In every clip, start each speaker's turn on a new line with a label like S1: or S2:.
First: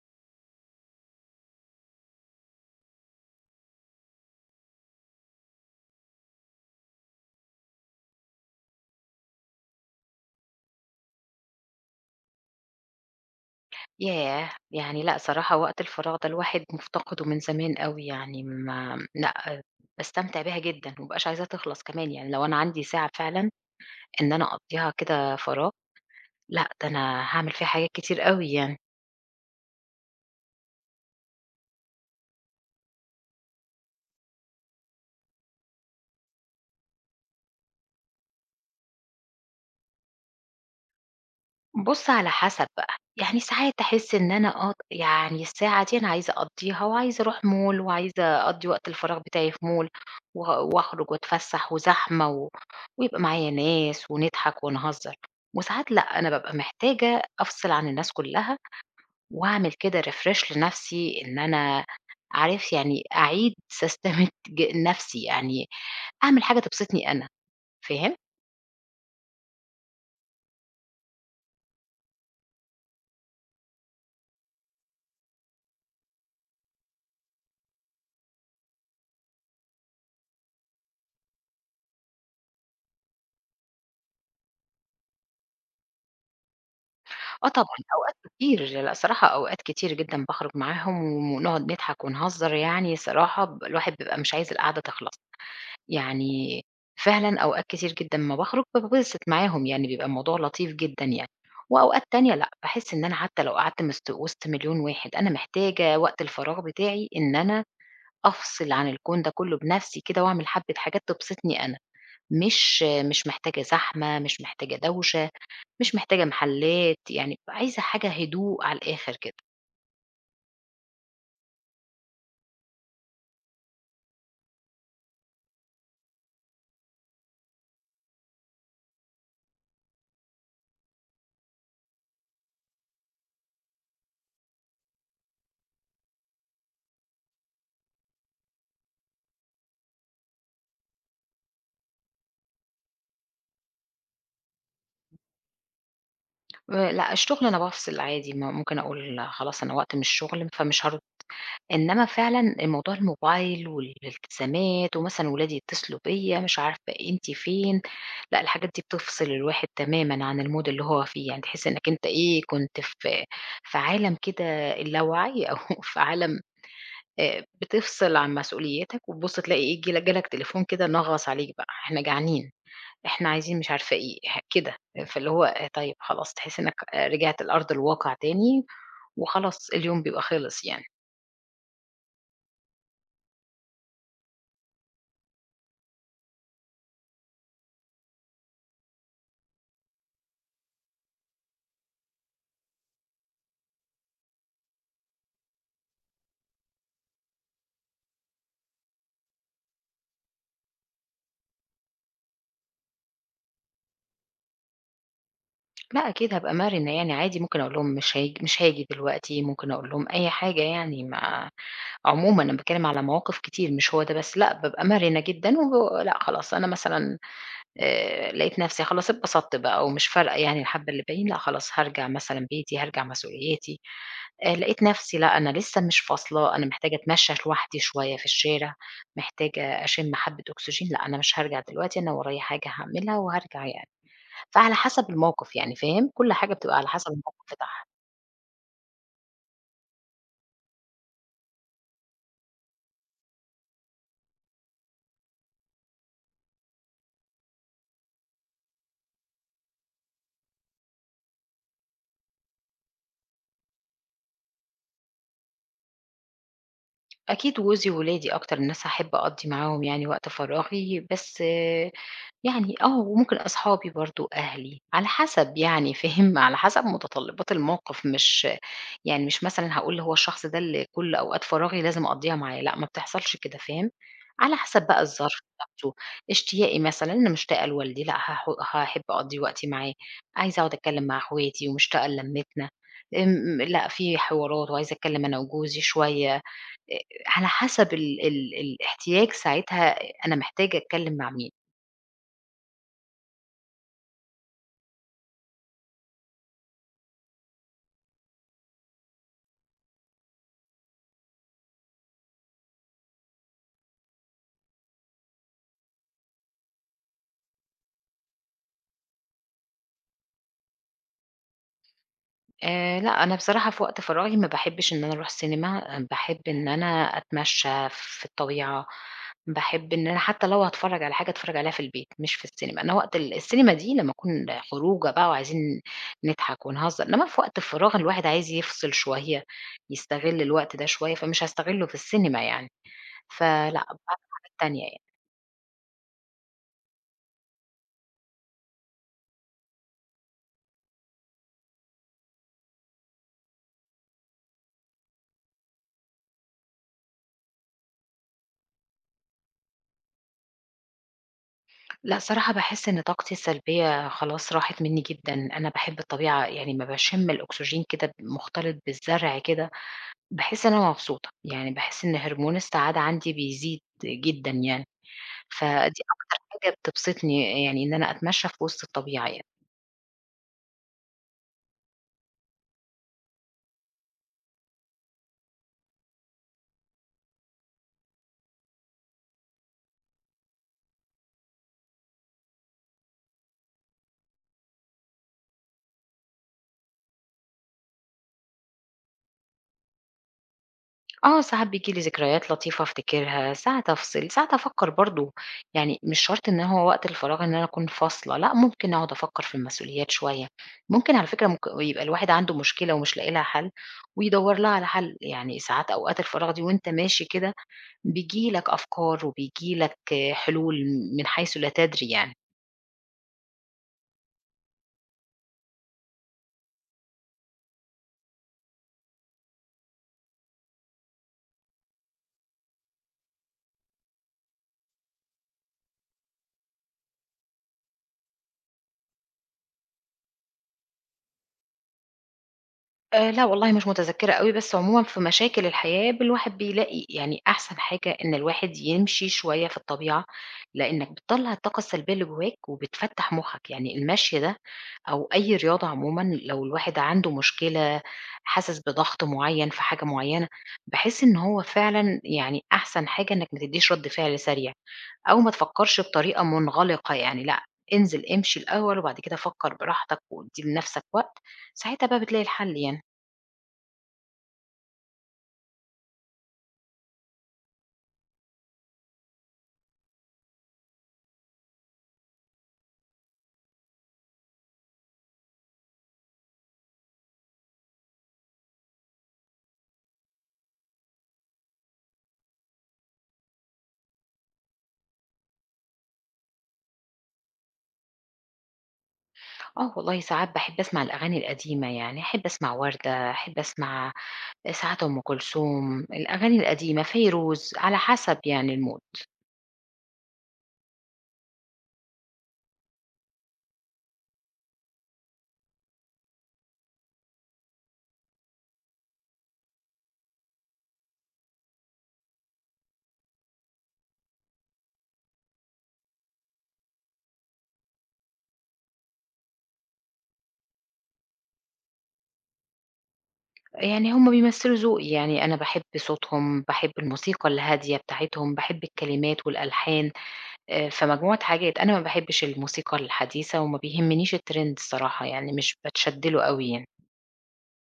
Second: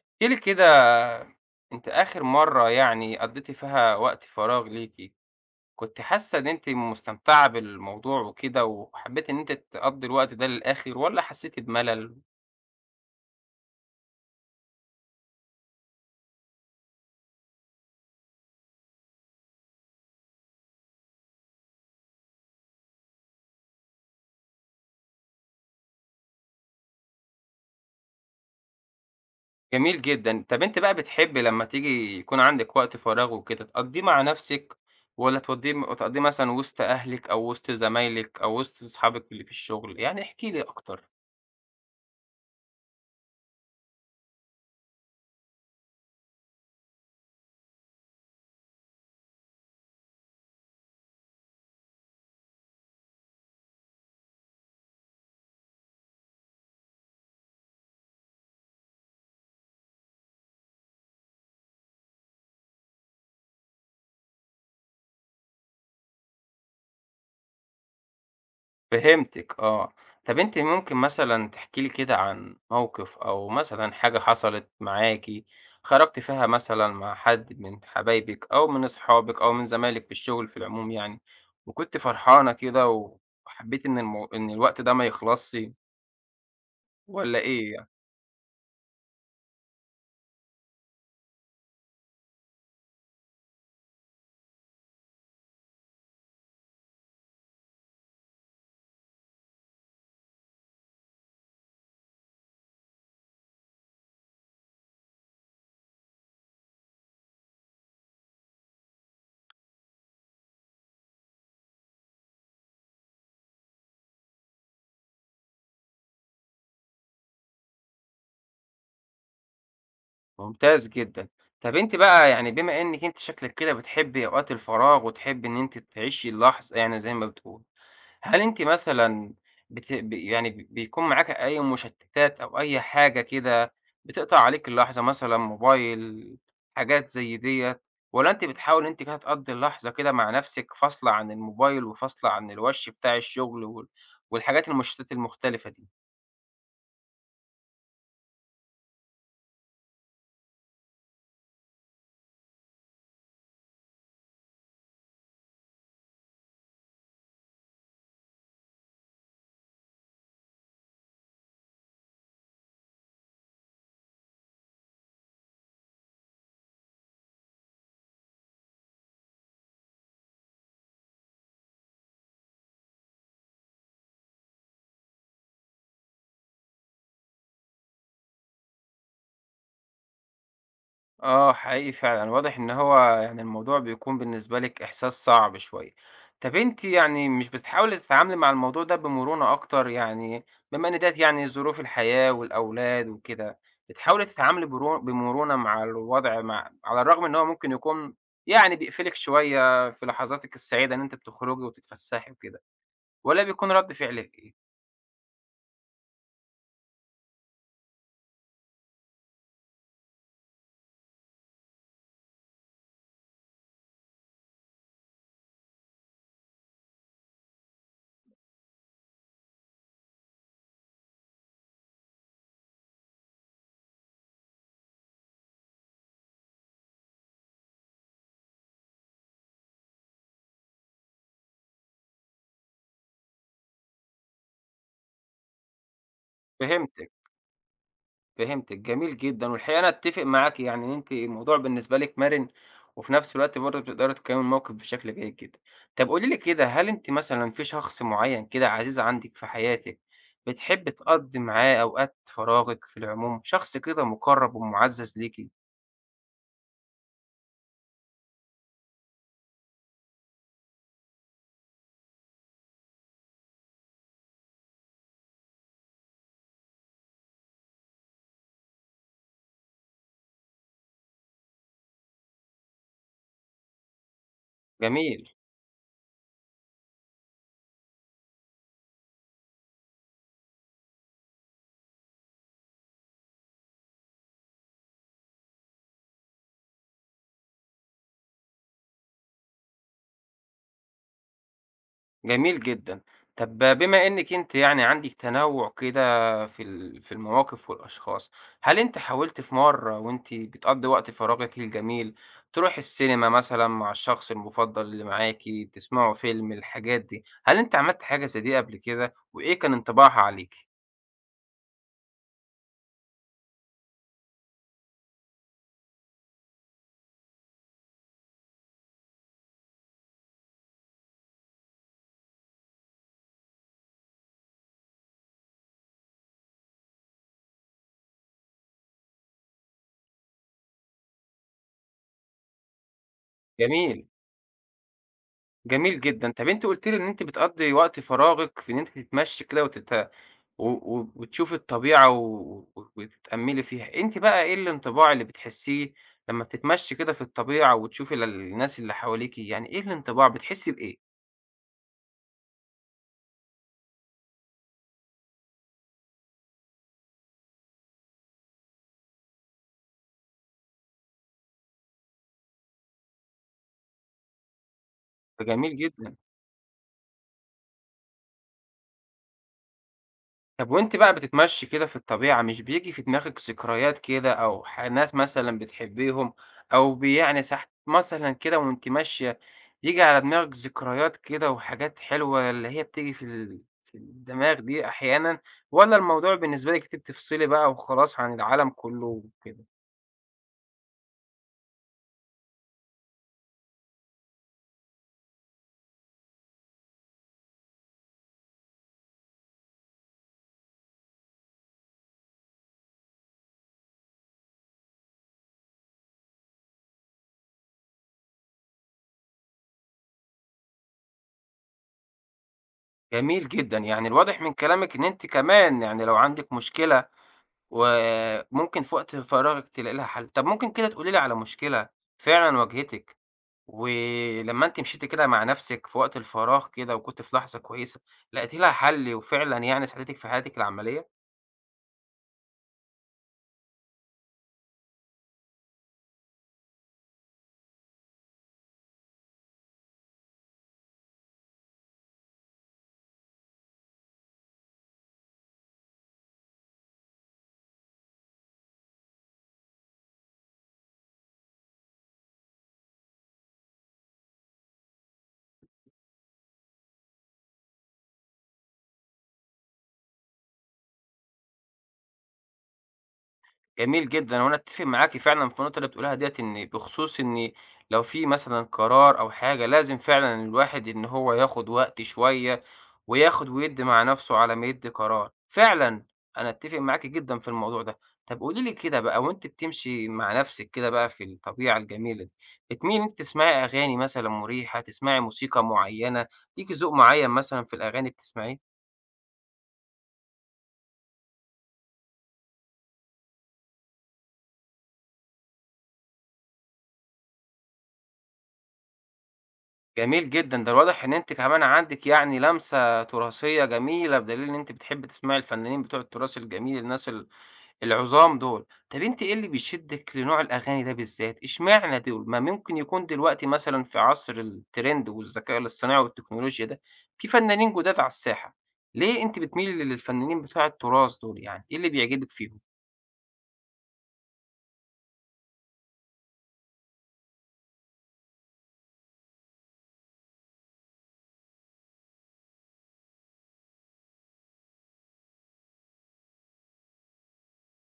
S1: احكِ لي كده. أنتِ آخر مرّة قضّيتِ فيها وقت فراغ ليكِ، كنتِ حاسة إن أنتِ مستمتعة بالموضوع وكده وحبّيتِ إن أنتِ تقضّي الوقت ده للآخر والّا حسّيتِ بملل؟
S2: ياه! يعني لأ صراحة وقت الفراغ ده الواحد مُفتقده من زمان أوي، يعني ما لأ باستمتع بيها جدًا، وما بابقاش عايزاها تخلص كمان، يعني لو أنا عندي ساعة فعلًا إن أنا أقضّيها كده فراغ، لأ ده أنا هاعمل فيها حاجات كتير أوي يعني.
S1: جميل جدًا. طَب أنتِ بقى بتحبّي لمّا تيجي يكون عندِك وقت فراغ وكده تقضّيه مع نَفْسِك والّا تودّيه تقضّيه مثلًا وِسط أهلِك أو وِسط زمايلِك أو وِسط صحابِك اللي في الشُغل؟ احكِ لي أكتر.
S2: بُص على حسب بقى، يعني ساعات أحس إن أنا يعني الساعة دي أنا عايزة أقضّيها، وعايزة أروح mall، وعايزة أقضّي وقت الفراغ بتاعي في mall وه وأخرج وأتفسّح وزحمة و ويبقى معايا ناس ونضحك ونهزّر. وساعات لأ، أنا بابقى محتاجة أفصل عن الناس كُلّها، وأعمل كده refresh لنَفْسي، إن أنا عارف يعني أعيد سيستمة نَفْسي، يعني أعمل حاجة تبسطني أنا، فاهم؟
S1: فهمتِك آه. طَب أنتِ ممكن مثلًا تحكي لي كده عن موقف أو مثلًا حاجة حصلت معاكِ، خرجتِ فيها مثلًا مع حد من حبايبِك أو من أصحابِك أو من زمايلِك في الشغل في العموم، يعني، وكنتِ فرحانة كده و وحبيتِ إن المو إن الوقت ده ما يخلصش والّا
S2: آه طبعًا،
S1: إيه يعني؟
S2: أوقات كتير، لأ صراحة أوقات كتير جدًا باخرج معاهم ونقعد نضحك ونهزر، يعني صراحة الواحد بيبقى مش عايز القعدة تخلص يعني. فعلًا أوقات كتير جدًا أمّا باخرج بابسط معاهم، يعني بيبقى الموضوع لطيف جدًا يعني. وأوقات تانية لأ، باحس إن أنا حتى لو قعدت وسط مليون واحد، أنا محتاجة وقت الفراغ بتاعي إن أنا أفصل عن الكون ده كله بنفسي كده، وأعمل حبة حاجات تبسطني أنا. مش محتاجة زحمة، مش محتاجة دوشة، مش محتاجة محلات، يعني عايزة حاجة هدوء على الآخر كده.
S1: ممتاز جدًا. طَب أنتِ بقى بما إنِّك أنتِ شكلِك كده بتحبي أوقات الفراغ وتحبي إن أنتِ تعيشي اللحظة، زي ما بتقولي. هل أنتِ مثلًا بت ب يعني ب بيكون معاكِ أي مشتتات أو أي حاجة كده بتقطع عليكِ اللحظة مثلًا موبايل، حاجات زي ديّة، والّا أنتِ بتحاولي إن أنتِ كده تقضّي اللحظة كده مع نفسِك فاصلة عن الموبايل وفاصلة عن الوَش بتاع الشغل والحاجات المشتتات المختلفة دي؟
S2: لأ، الشغل أنا بافصل عادي، ممكن أقول لا، خلاص أنا وقت من الشغل فمش هارُد، إنّما فعلًا موضوع الموبايل والالتزامات، ومثلًا ولادي يتصلوا بيّا مش عارفة أنتِ فين، لأ الحاجات دي بتفصل الواحد تمامًا عن الmood اللي هو فيه. يعني تحس إنّك أنت إيه، كنت في عالم كده اللاوعي، أو في عالم بتفصل عن مسؤولياتك وتبُص تلاقي إيه، جه لك تليفون كده نغّص عليك بقى، إحنا جعانين، إحنا عايزين مش عارفة إيه، كده. فاللي هو طيب خلاص تحس إنك رجعت لأرض الواقع تاني، وخلاص اليوم بيبقى خلص يعني.
S1: آه، حقيقي فعلًا، واضح إن هو الموضوع بيكون بالنسبة لِك إحساس صعب شوية. طَب أنتِ مش بتحاولي تتعاملي مع الموضوع ده بمرونة أكتر؟ يعني بما إن ديّة يعني ظروف الحياة والأولاد وكده، بتحاولي تتعاملي برو بمرونة مع الوضع على الرغم إن هو ممكن يكون يعني بيقفلِك شوية في لحظاتِك السعيدة إن أنتِ بتخرجي وتتفسحي وكده، والّا بيكون رَد فعلِك إيه؟
S2: لأ أكيد هابقى مرنة يعني عادي، ممكن أقول لهم مش هاجي دلوقتي، ممكن أقول لهم أي حاجة يعني. ما عمومًا أنا باتكلم على مواقف كتير مش هو ده بس، لأ بابقى مرنة جدًا لأ خلاص أنا مثلًا لقيت نفسي خلاص اتبسطت بقى، ومش فارقة يعني الحبّة اللي باقيين، لأ خلاص هارجع مثلًا بيتي، هارجع مسؤولياتي. لقيت نفسي لأ أنا لسه مش فاصلة، أنا محتاجة أتمشّى لوحدي شوية في الشارع، محتاجة أشم حبّة أكسجين، لأ أنا مش هارجع دلوقتي، أنا ورايا حاجة هاعملها وهارجع يعني. فعلى حسب الموقف يعني، فاهم؟ كل حاجة بتبقى على
S1: فهمتِك.
S2: حسب الموقف بتاعها.
S1: فهمتِك، جميل جدًا، والحقيقة أنا أتّفق معاكِ يعني إن أنتِ الموضوع بالنسبة لِك مرِن، وفي نفس الوقت برضه بتقدري تقيّمي الموقف بشكل جيد جدًا. طَب قولي لي كده، هل أنتِ مثلًا في شخص معيّن كده عزيز عندِك في حياتِك، بتحبّي تقضّي معاه أوقات فراغِك في العموم، شخص كده مُقرّب ومُعزّز ليكِ؟
S2: أكيد جوزي وولادي أكتر الناس هاحب أقضّي معاهم يعني وقت فراغي، بس يعني وممكن أصحابي برضه، أهلي، على حسب يعني فاهم، على حسب متطلبات الموقف. مش يعني مش مثلًا هاقول هو الشخص ده اللي كل أوقات فراغي لازم أقضّيها معاه، لأ ما بتحصلش كده فاهم، على حسب بقى
S1: جميل.
S2: الظرف نفسه. اشتياقي مثلًا، أنا مشتاقة لوالدي لأ هاحب أقضّي وقتي معاه، عايزة أقعد أتكلّم مع أخواتي ومشتاقة للمتنا. لأ في حوارات، وعايزة أتكلّم أنا وجوزي شوية، على حسب ال ال الاحتياج ساعتها أنا محتاجة أتكلّم مع مين.
S1: جميل جدًا. طب بما إنِّك أنتِ يعني عندِك تنوُّع كده في ال في المواقف والأشخاص، هل أنتِ حاولتِ في مرّة وأنتِ بتقضّي وقت فراغِك الجميل تروحي السينما مثلًا مع الشخص المُفضّل اللي معاكِ، تسمعوا فيلم، الحاجات دي، هل أنتِ عملتِ حاجة زي دي قبل كده وإيه كان انطباعها عليكِ؟
S2: لأ، أنا بصراحة في وقت فراغي ما باحبّش إن أنا أروح السينما. آه، باحب إن أنا أتمشّى في الطبيعة، باحب إن أنا حتّى لو هاتفرّج على حاجة أتفرّج عليها في البيت مش في السينما. أنا وقت السينما دي لمّا أكون خروجة بقى وعايزين نضحك ونهزّر، إنّما في وقت الفراغ الواحد عايز يفصل شوية، يستغل الوقت ده شوية، فمش هاستغلّه في السينما يعني. فلأ، باعمل
S1: جميل،
S2: حاجات تانية يعني.
S1: جميل جدًا. طب أنتِ قُلتِ لي إن أنتِ بتقضّي وقت فراغِك في إن أنتِ تتمشّي كده وتت و و وتشوفي الطبيعة و و وتتأمّلي فيها، أنتِ بقى إيه الانطباع اللي بتحسّيه لمّا بتتمشّي كده في الطبيعة وتشوفي الناس اللي حواليكِ، يعني إيه الانطباع بتحسّي بإيه؟
S2: لأ، صراحة باحس إن طاقتي السلبية خلاص راحت منّي جدًا. أنا باحب الطبيعة، يعني أمّا باشِم الأكسجين كده مختلط بالزرع كده باحس إن أنا مبسوطة، يعني باحس إن هرمون السعادة عندي بيزيد جدًا يعني.
S1: ده جميل
S2: فدي
S1: جدًا.
S2: أكتر حاجة بتبسطني، يعني إن أنا أتمشى في وسط الطبيعة يعني.
S1: طب وأنتِ بقى بتتمشي كده في الطبيعة، مش بييجي في دماغِك ذكريات كده أو ح ناس مثلًا بتحبيهم أو ب يعني ساعات مثلًا كده وأنتِ ماشية ييجي على دماغِك ذكريات كده وحاجات حلوة اللي هي بتيجي في ال في الدماغ دي أحيانًا، والّا الموضوع بالنسبة لِك أنتِ بتفصلي بقى وخلاص عن العالم كله وكده؟
S2: آه، ساعات بييجي لي ذكريات لطيفة أفتكرها، ساعات أفصل، ساعات أفكّر برضه. يعني مش شرط إن هو وقت الفراغ إن أنا أكون فاصلة، لأ ممكن أقعد أفكّر في المسؤوليات شوية. ممكن على فكرة ممكن يبقى الواحد عنده مشكلة ومش لاقي لها حل، ويدوّر لها على حل. يعني ساعات أوقات الفراغ دي وأنت ماشي كده، بييجي لك أفكار وبييجي لك حلول من حيث لا تدري يعني.
S1: جميل جدًا، يعني الواضح من كلامِك إن أنتِ كمان يعني لو عندِك مشكلة وممكن في وقت فراغِك تلاقي لها حل. طب ممكن كده تقولي لي على مشكلة فعلًا واجهتِك ولمّا أنتِ مشيتِ كده مع نَفْسِك في وقت الفراغ كده وكنتِ في لحظة كويسة، لقيتِ لها حَل وفعلًا يعني ساعدتِك في حياتِك العملية؟
S2: لأ والله مش متذكّرة أوي، بس عمومًا في مشاكل الحياة الواحد بيلاقي يعني أحسن حاجة إن الواحد يمشي شوية في الطبيعة، لإنّك بتطلّع الطاقة السلبية اللي جواك وبتفتّح مُخّك. يعني المشي ده أو أي رياضة عمومًا، لو الواحد عنده مشكلة، حاسس بضغط معيّن في حاجة معيّنة، باحس إن هو فعلًا يعني أحسن حاجة إنّك ما تدّيش رَد فعل سريع، أو ما تفكّرش بطريقة منغلقة يعني. لأ، انزل امشي الأول، وبعد كده فكّر براحتك وادّي لنَفْسك وقت، ساعتها بقى بتلاقي الحل يعني.
S1: جميل جدًا، وأنا أتفق معاكِ فعلًا في النقطة اللي بتقوليها ديّة، بخصوص إن لو في مثلًا قرار أو حاجة لازم فعلًا الواحد إن هو ياخد وقت شوية، وياخد ويدّي مع نفسه على ما يدّي قرار، فعلًا أنا أتفق معاكِ جدًا في الموضوع ده. طب قولي لي كده بقى وأنتِ بتمشي مع نفسِك كده بقى في الطبيعة الجميلة دي، بتميلي إن أنتِ تسمعي أغاني مثلًا مُريحة، تسمعي موسيقى معينة، ليكِ ذوق معين مثلًا في الأغاني بتسمعيه؟
S2: آه والله ساعات باحب أسمع الأغاني القديمة، يعني أحب أسمع وردة، أحب أسمع ساعات أم كلثوم، الأغاني القديمة، فيروز، على حسب يعني الmood.
S1: جميل جدًا، ده الواضح إن أنتِ كمان عندِك يعني لمسة تراثية جميلة، بدليل إن أنتِ بتحبي تسمعي الفنانين بتوع التراث الجميل، الناس العظام دول. طب أنتِ إيه اللي بيشدِّك لنوع الأغاني ده بالذات؟ إشمعنى دول؟ ما ممكن يكون دلوقتي مثلًا في عصر الtrend والذكاء الاصطناعي والتكنولوجيا ده، في فنانين جداد على الساحة، ليه أنتِ بتميلي للفنانين بتوع التراث دول يعني، إيه اللي بيعجبِك فيهم؟
S2: يعني هم بيمثّلوا ذوقي، يعني أنا باحب صوتهم، باحب الموسيقى الهادية بتاعتهم، باحب الكلمات والألحان، فمجموعة حاجات. أنا ما باحبش الموسيقى الحديثة، وما بيهمنيش الtrend الصراحة، يعني مش باتشد له أوي يعني.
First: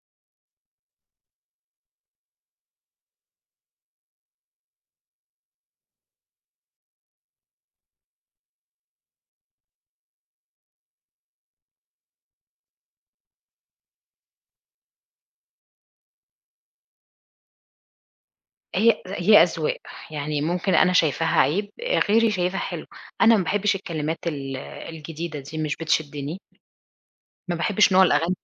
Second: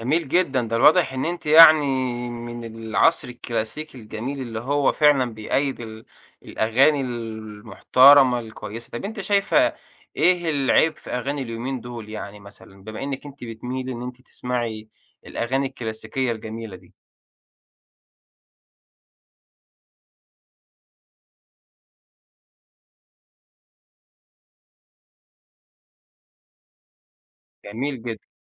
S1: جميل جدًا، ده الواضح إن أنتِ يعني من العصر الكلاسيكي الجميل اللي هو فعلًا بيأيد الأغاني المحترمة الكويسة. طب أنتِ شايفة إيه العيب في أغاني اليومين دول يعني مثلًا، بما إنِّك أنتِ بتميلي إن أنتِ تسمعي الأغاني الكلاسيكية الجميلة دي؟
S2: هي هي أذواق، يعني ممكن أنا شايفاها عيب، غيري شايفها حلو. أنا ما باحبش الكلمات الجديدة دي، مش بتشدّني. ما باحبش
S1: جميل
S2: نوع
S1: جدًا.
S2: الأغاني،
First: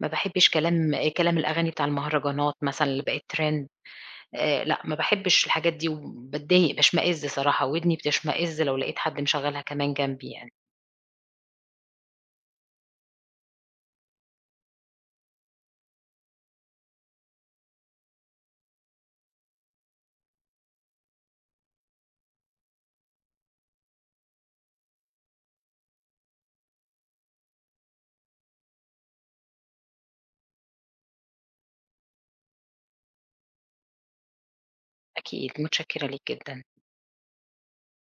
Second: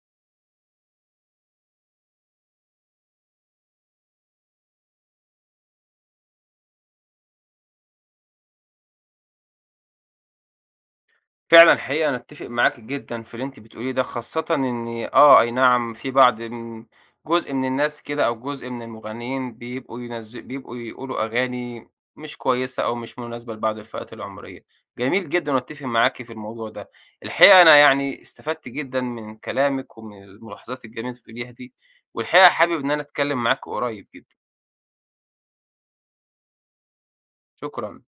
S2: ما باحبش كلام الأغاني بتاع المهرجانات مثلًا اللي بقت trend. لأ، ما باحبش الحاجات دي وباتضايق، باشمئز صراحة، ودني بتشمئز لو لقيت حد مشغّلها كمان جنبي يعني.
S1: فعلًا الحقيقة أنا أتّفق معاكِ جدًا في اللي أنتِ بتقوليه ده، خاصةً إن أي نعم في بعض من جزء من الناس كده أو جزء من المغنيين بيبقوا يقولوا أغاني مش كويسة أو مش مناسبة لبعض الفئات العمرية. جميل جدًا وأتّفق معاكِ في الموضوع ده. الحقيقة أنا يعني استفدت جدًا من كلامِك ومن الملاحظات الجميلة اللي أنتِ بتقوليها دي، والحقيقة حابب إن أنا أتكلّم معاكِ قريب جدًا.
S2: أكيد، متشكّرة ليك جدًا.
S1: شكرًا.